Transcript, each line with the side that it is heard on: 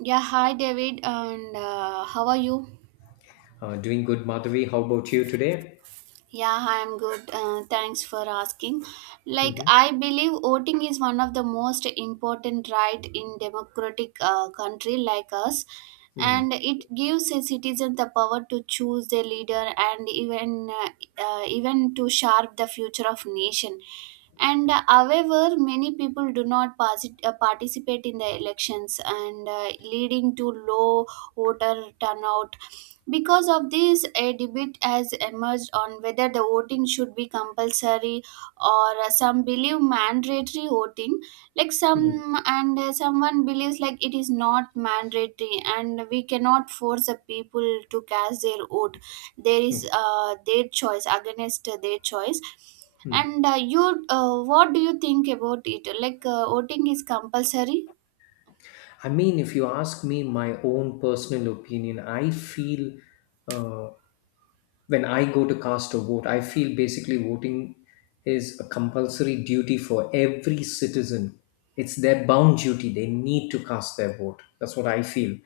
right: Yeah, hi David, and how are you?
left: Doing good, Madhavi. How about you today?
right: Yeah, I am good. Thanks for asking. Like,
left: Mhm,
right: I believe voting is one of the most important right in democratic country like us,
left: mhm,
right: and it gives a citizen the power to choose their leader and even even to shape the future of nation. And however, many people do not participate in the elections, and leading to low voter turnout. Because of this, a debate has emerged on whether the voting should be compulsory or some believe mandatory voting. Like
left: mhm,
right: some and someone believes like it is not mandatory and we cannot force the people to cast their vote. There is
left: okay,
right: their choice against their choice.
left: mm.
right: And you, what do you think about it? Like voting is compulsory.
left: I mean, if you ask me my own personal opinion, I feel uh, when I go to cast a vote, I feel basically voting is a compulsory duty for every citizen. It's their bound duty. They need to cast their vote. That's what I feel.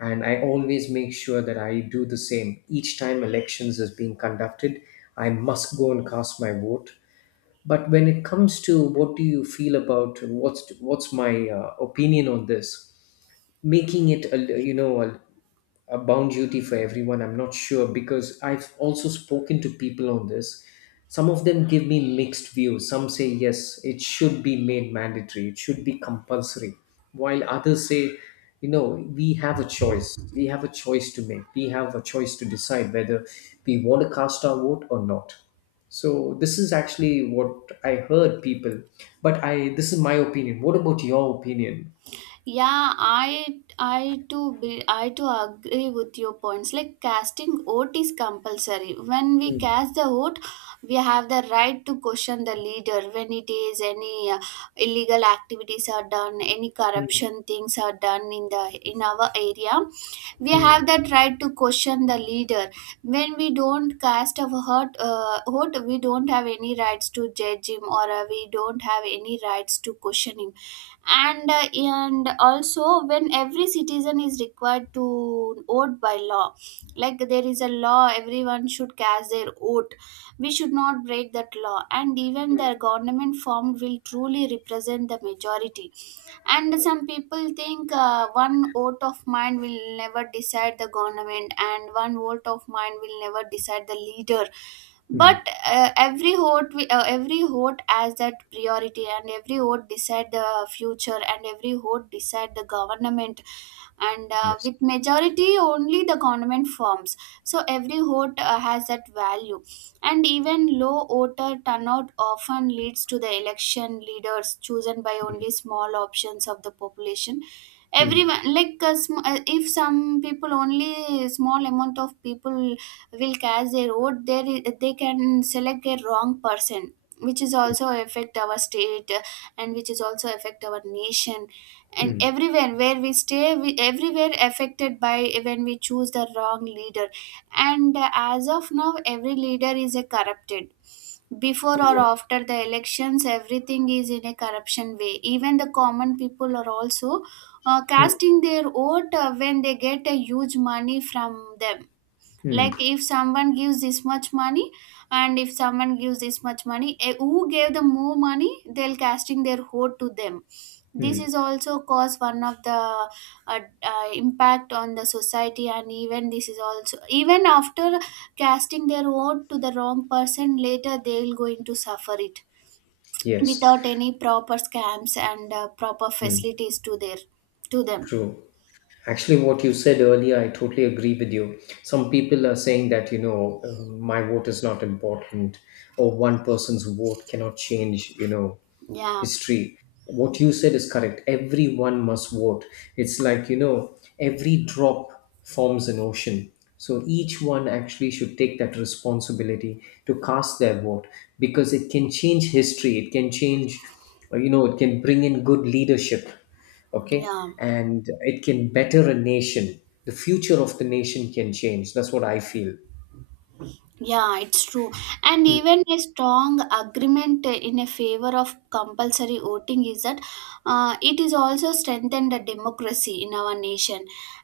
left: And I always make sure that I do the same. Each time elections is being conducted, I must go and cast my vote, but when it comes to what do you feel about what's my opinion on this, making it a, a bound duty for everyone, I'm not sure, because I've also spoken to people on this. Some of them give me mixed views. Some say yes, it should be made mandatory, it should be compulsory, while others say, we have a choice, we have a choice to make, we have a choice to decide whether we want to cast our vote or not. So this is actually what I heard people, but I, this is my opinion. What about your opinion?
right: Yeah, I too agree with your points. Like casting vote is compulsory. When we
left: Mm,
right: cast the vote, we have the right to question the leader when it is any illegal activities are done, any
left: mm,
right: corruption things are done in the in our area. We
left: mm.
right: have that right to question the leader. When we don't cast a vote, we don't have any rights to judge him or we don't have any rights to question him, and also when every citizen is required to vote by law, like there is a law everyone should cast their vote, we should not break that law, and even their government formed will truly represent the majority. And some people think, one vote of mine will never decide the government and one vote of mine will never decide the leader,
left: Mm.
right: but every vote has that priority and every vote decide the future and every vote decide the government, and
left: Yes.
right: with majority only the government firms, so every vote has that value. And even low voter turnout often leads to the election leaders chosen by
left: Mm,
right: only small options of the population.
left: mm,
right: Everyone, like, if some people, only small amount of people will cast their vote there, they can select a wrong person, which is
left: mm,
right: also affect our state, and which is also affect our nation, and
left: mm.
right: everywhere where we stay we everywhere affected by when we choose the wrong leader. And as of now every leader is a corrupted. Before or
left: Yes.
right: after the elections everything is in a corruption way. Even the common people are also
left: Mm,
right: casting their vote when they get a huge money from them.
left: mm,
right: Like if someone gives this much money, and if someone gives this much money, who gave them more money, they'll casting their vote to them. This is
left: mm.
right: also cause one of the impact on the society. And even this is also, even after casting their vote to the wrong person, later they will going to suffer it
left: Yes.
right: without any proper scams and proper
left: Mm.
right: facilities to their, to them.
left: True. Actually, what you said earlier, I totally agree with you. Some people are saying that, my vote is not important, or one person's vote cannot change,
right: Yeah,
left: history. What you said is correct. Everyone must vote. It's like, you know, every drop forms an ocean. So each one actually should take that responsibility to cast their vote, because it can change history, it can change, you know, it can bring in good leadership, okay,
right: yeah.
left: and it can better a nation. The future of the nation can change. That's what I feel.
right: Yeah, it's true. And
left: Mm,
right: even a strong agreement in a favor of compulsory voting is that it is also strengthened the democracy in our nation.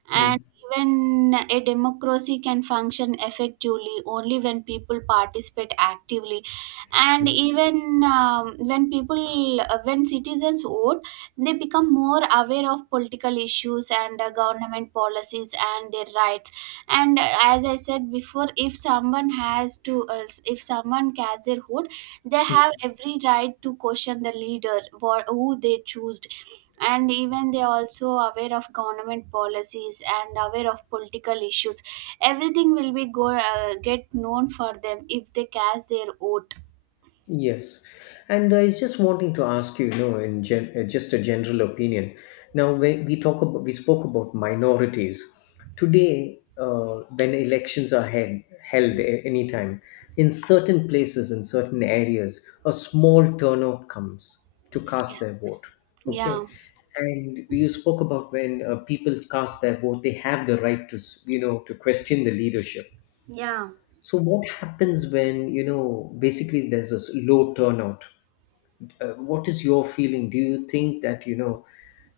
right: And
left: mm,
right: even a democracy can function effectively only when people participate actively. And
left: mm.
right: even when people, when citizens vote, they become more aware of political issues and government policies and their rights. And as I said before, if someone has to, if someone casts their vote, they have every right to question the leader who they choose. And even they also aware of government policies and aware of political issues. Everything will be go get known for them if they cast their vote.
left: Yes, and I was just wanting to ask you, you know, in just a general opinion. Now, when we talk about, we spoke about minorities today. When elections are held, anytime in certain places, in certain areas, a small turnout comes to
right: Yeah.
left: cast their vote. Okay,
right: Yeah.
left: and you spoke about when people cast their vote, they have the right to, you know, to question the leadership.
right: Yeah.
left: So what happens when, you know, basically there's this low turnout? What is your feeling? Do you think that, you know,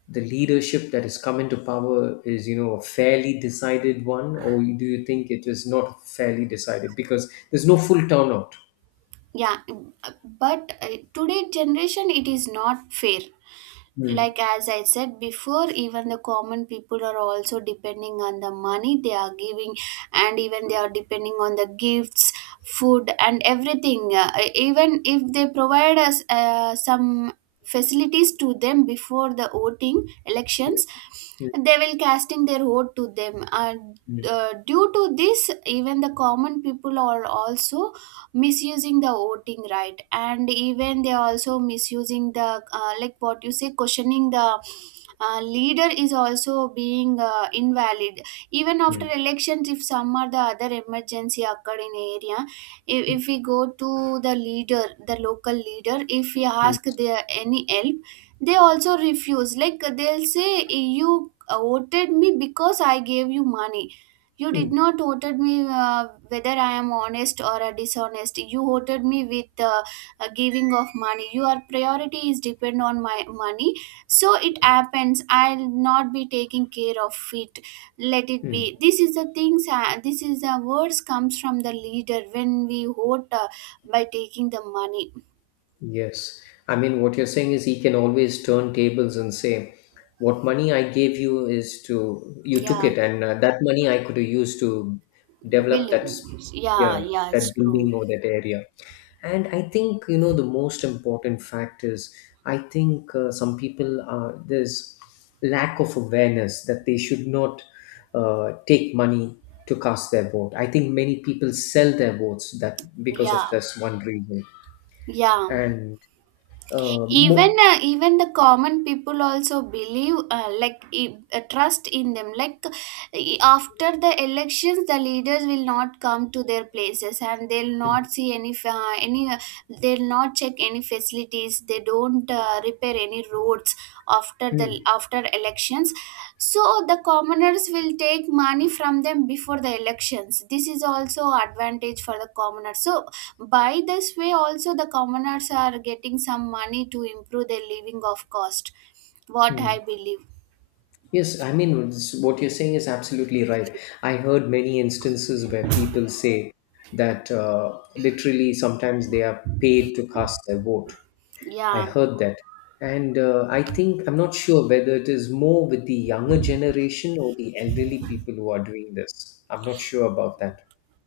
left: the leadership that has come into power is, you know, a fairly decided one, or do you think it is not fairly decided because there's no full turnout?
right: Yeah, but today generation it is not fair.
left: Mm,
right: Like as I said before, even the common people are also depending on the money they are giving, and even they are depending on the gifts, food and everything. Even if they provide us some facilities to them before the voting elections,
left: mm,
right: they will casting their vote to them. And
left: mm,
right: due to this, even the common people are also misusing the voting right. And even they are also misusing the, like what you say, questioning the leader is also being invalid. Even after
left: mm,
right: elections, if some or the other emergency occurred in area,
left: mm,
right: if we go to the leader, the local leader, if we
left: mm.
right: ask their any help, they also refuse. Like they'll say, you voted me because I gave you money. You did not voted me whether I am honest or dishonest. You voted me with giving of money. Your priority is depend on my money. So it happens. I'll not be taking care of it. Let it
left: mm.
right: be. This is the things. This is the words comes from the leader when we vote by taking the money.
left: Yes. I mean, what you're saying is he can always turn tables and say, what money I gave you is to, you took
right: Yeah,
left: it, and that money I could have used to develop that,
right: billing. Yeah,
left: yeah,
right: yeah, it's
left: that
right: true.
left: building or that area. And I think, you know, the most important fact is, I think some people are, there's lack of awareness that they should not take money to cast their vote. I think many people sell their votes that because of
right: Yeah,
left: this one reason.
right: yeah.
left: And uh,
right: Even
left: mo-
right: even the common people also believe, like, trust in them. Like after the elections, the leaders will not come to their places, and they'll not see any they'll not check any facilities, they don't repair any road after the
left: Hmm.
right: after elections. So the commoners will take money from them before the elections. This is also advantage for the commoners. So by this way also the commoners are getting some money to improve their living of cost, what
left: Hmm.
right: I believe.
left: Yes, I mean, it's, what you're saying is absolutely right. I heard many instances where people say that literally sometimes they are paid to cast their vote. I
right: Yeah.
left: heard that. And I think, I'm not sure whether it is more with the younger generation or the elderly people who are doing this. I'm not sure about that.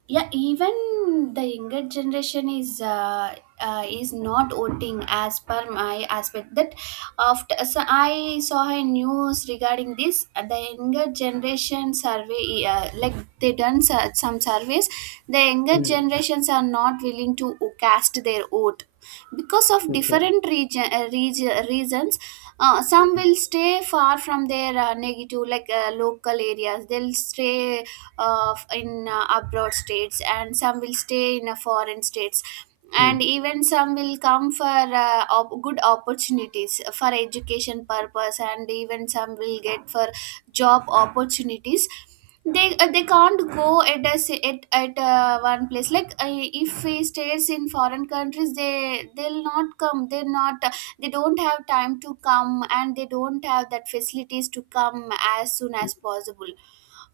right: Yeah, even the younger generation is not voting as per my aspect. That after, so I saw a news regarding this, the younger generation survey, like they done some surveys, the younger
left: Mm.
right: generations are not willing to cast their vote because of
left: Okay.
right: different region, reasons. Some will stay far from their negative, like local areas. They'll stay in abroad states, and some will stay in foreign states. And
left: Mm.
right: even some will come for good opportunities for education purpose, and even some will get for job opportunities. They they can't go at one place. Like if we stays in foreign countries, they'll not come. They're not, they don't have time to come, and they don't have that facilities to come as soon as possible.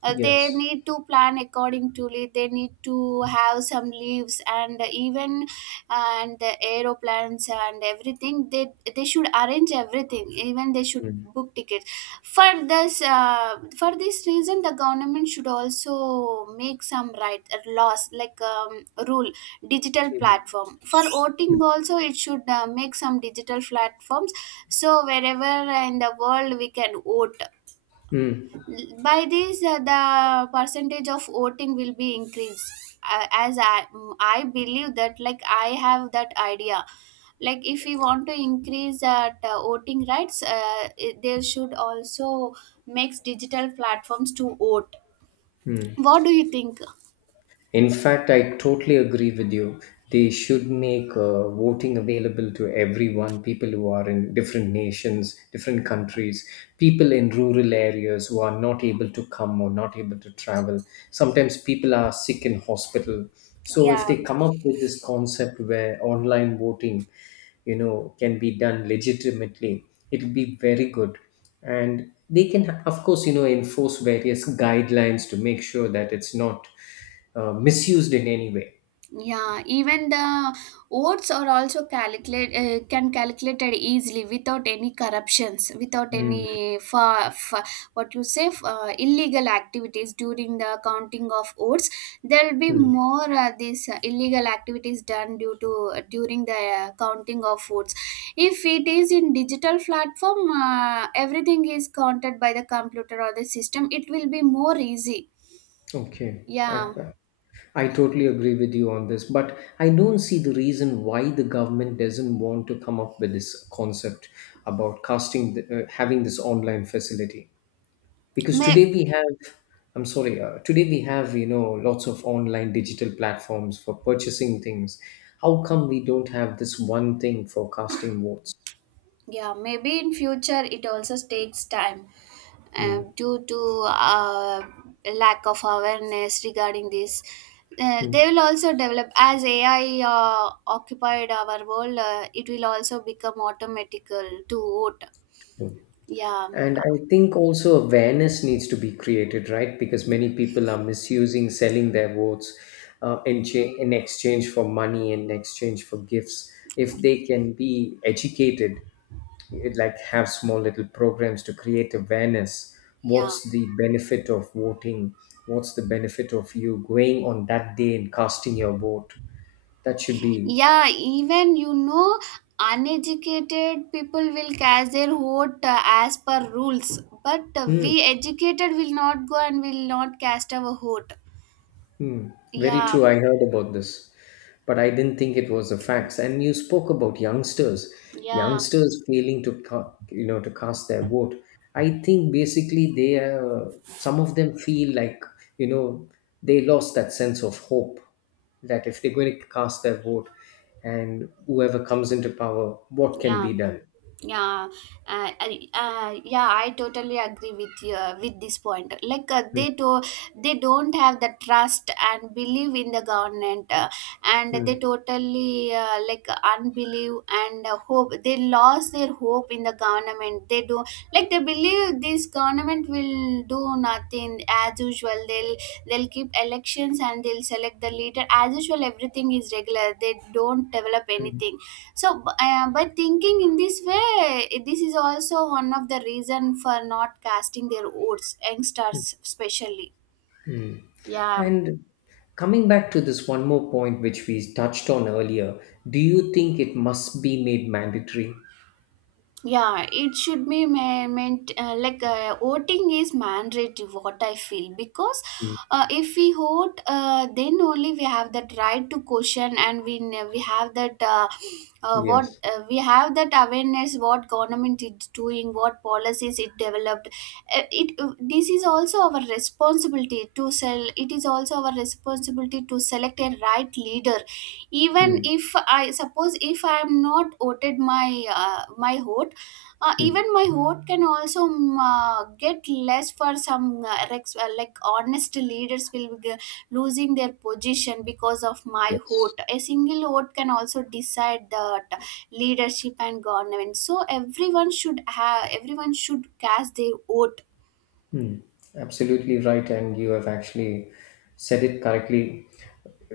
right: They
left: Yes.
right: need to plan according to it. They need to have some leaves, and even and the aeroplanes and everything, they should arrange everything. Even they should
left: Mm.
right: book tickets. For this for this reason, the government should also make some right laws, like rule. Digital
left: Mm.
right: platform for voting also, it should make some digital platforms, so wherever in the world we can vote.
left: Mm.
right: By this the percentage of voting will be increased, as I believe that. Like I have that idea, like if we want to increase that voting rights, they should also make digital platforms to vote.
left: Mm.
right: What do you think?
left: In fact, I totally agree with you. They should make voting available to everyone, people who are in different nations, different countries, people in rural areas who are not able to come or not able to travel. Sometimes people are sick in hospital. So
right: Yeah.
left: if they come up with this concept where online voting, you know, can be done legitimately, it'll be very good, and they can of course, you know, enforce various guidelines to make sure that it's not misused in any way.
right: Yeah, even the votes are also calculate can calculated easily without any corruptions, without
left: Mm,
right: any fa- fa- what you say f- illegal activities during the counting of votes. There will be
left: mm.
right: more these illegal activities done due to, during the counting of votes. If it is in digital platform, everything is counted by the computer or the system. It will be more easy.
left: Okay.
right: Yeah,
left: I totally agree with you on this, but I don't see the reason why the government doesn't want to come up with this concept about casting the, having this online facility, because today
right: may
left: we have, I'm sorry, today we have, you know, lots of online digital platforms for purchasing things. How come we don't have this one thing for casting votes?
right: yeah, maybe in future, it also takes time uh,
left: Hmm.
right: due to uh, lack of awareness regarding this.
left: Hmm.
right: They will also develop as AI occupied our world. It will also become automatical to vote.
left: Hmm.
right: Yeah.
left: And I think also awareness needs to be created, right? Because many people are misusing selling their votes in, in exchange for money, in exchange for gifts. If they can be educated, it like have small little programs to create awareness,
right: Yeah.
left: what's the benefit of voting, what's the benefit of you going on that day and casting your vote, that should be,
right: Yeah, even you know, uneducated people will cast their vote as per rules, but we
left: hmm.
right: educated will not go and will not cast our vote.
left: Hmm, very
right: Yeah.
left: true. I heard about this, but I didn't think it was a fact. And you spoke about youngsters,
right: Yeah,
left: youngsters failing to, you know, to cast their vote. I think basically they, some of them feel like, you know, they lost that sense of hope that if they're going to cast their vote, and whoever comes into power, what can
right: yeah,
left: be done?
right: yeah. Yeah, I totally agree with you with this point. Like
left: Hmm,
right: they don't have the trust and believe in the government, and
left: hmm,
right: they totally like unbelieve and hope. They lost their hope in the government. They do, like they believe this government will do nothing as usual. They'll keep elections, and they'll select the leader as usual. Everything is regular. They don't develop
left: hmm.
right: anything. So, but thinking in this way, this is also one of the reason for not casting their votes, youngsters especially. Yeah.
left: And coming back to this one more point which we touched on earlier, do you think it must be made mandatory?
right: Yeah, it should be ma- meant like voting is mandatory, what I feel. Because
left: Mm.
right: if we vote, then only we have that right to question. And we have that what
left: Yes.
right: we have that awareness what government is doing, what policies it developed. It this is also our responsibility to sell. It is also our responsibility to select a right leader. Even
left: Mm.
right: if I suppose, if I am not voted my my vote,
left: Mm.
right: even my vote can also get less for some like honest leaders will be losing their position because of my
left: Yes.
right: vote. A single vote can also decide that leadership and government. So everyone should have, everyone should cast their vote.
left: Hmm, absolutely right, and you have actually said it correctly.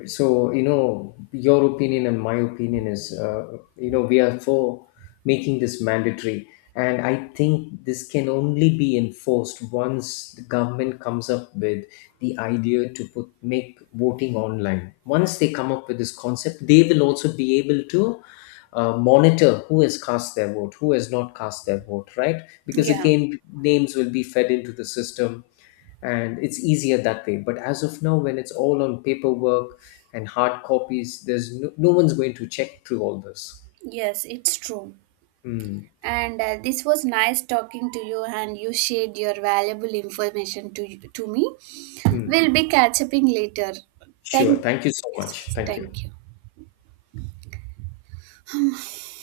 left: So, you know, your opinion and my opinion is, you know, we are for making this mandatory. And I think this can only be enforced once the government comes up with the idea to put make voting online. Once they come up with this concept, they will also be able to monitor who has cast their vote, who has not cast their vote, right? Because
right: Yeah,
left: again, names will be fed into the system and it's easier that way. But as of now, when it's all on paperwork and hard copies, there's no, no one's going to check through all this.
right: yes, it's true.
left: Mm,
right: And this was nice talking to you, and you shared your valuable information to me.
left: mm.
right: We'll be catch up later.
left: Sure.
right: Thank,
left: Thank you so
right: yes,
left: much.
right: yes,
left: Thank you.
right: thank you.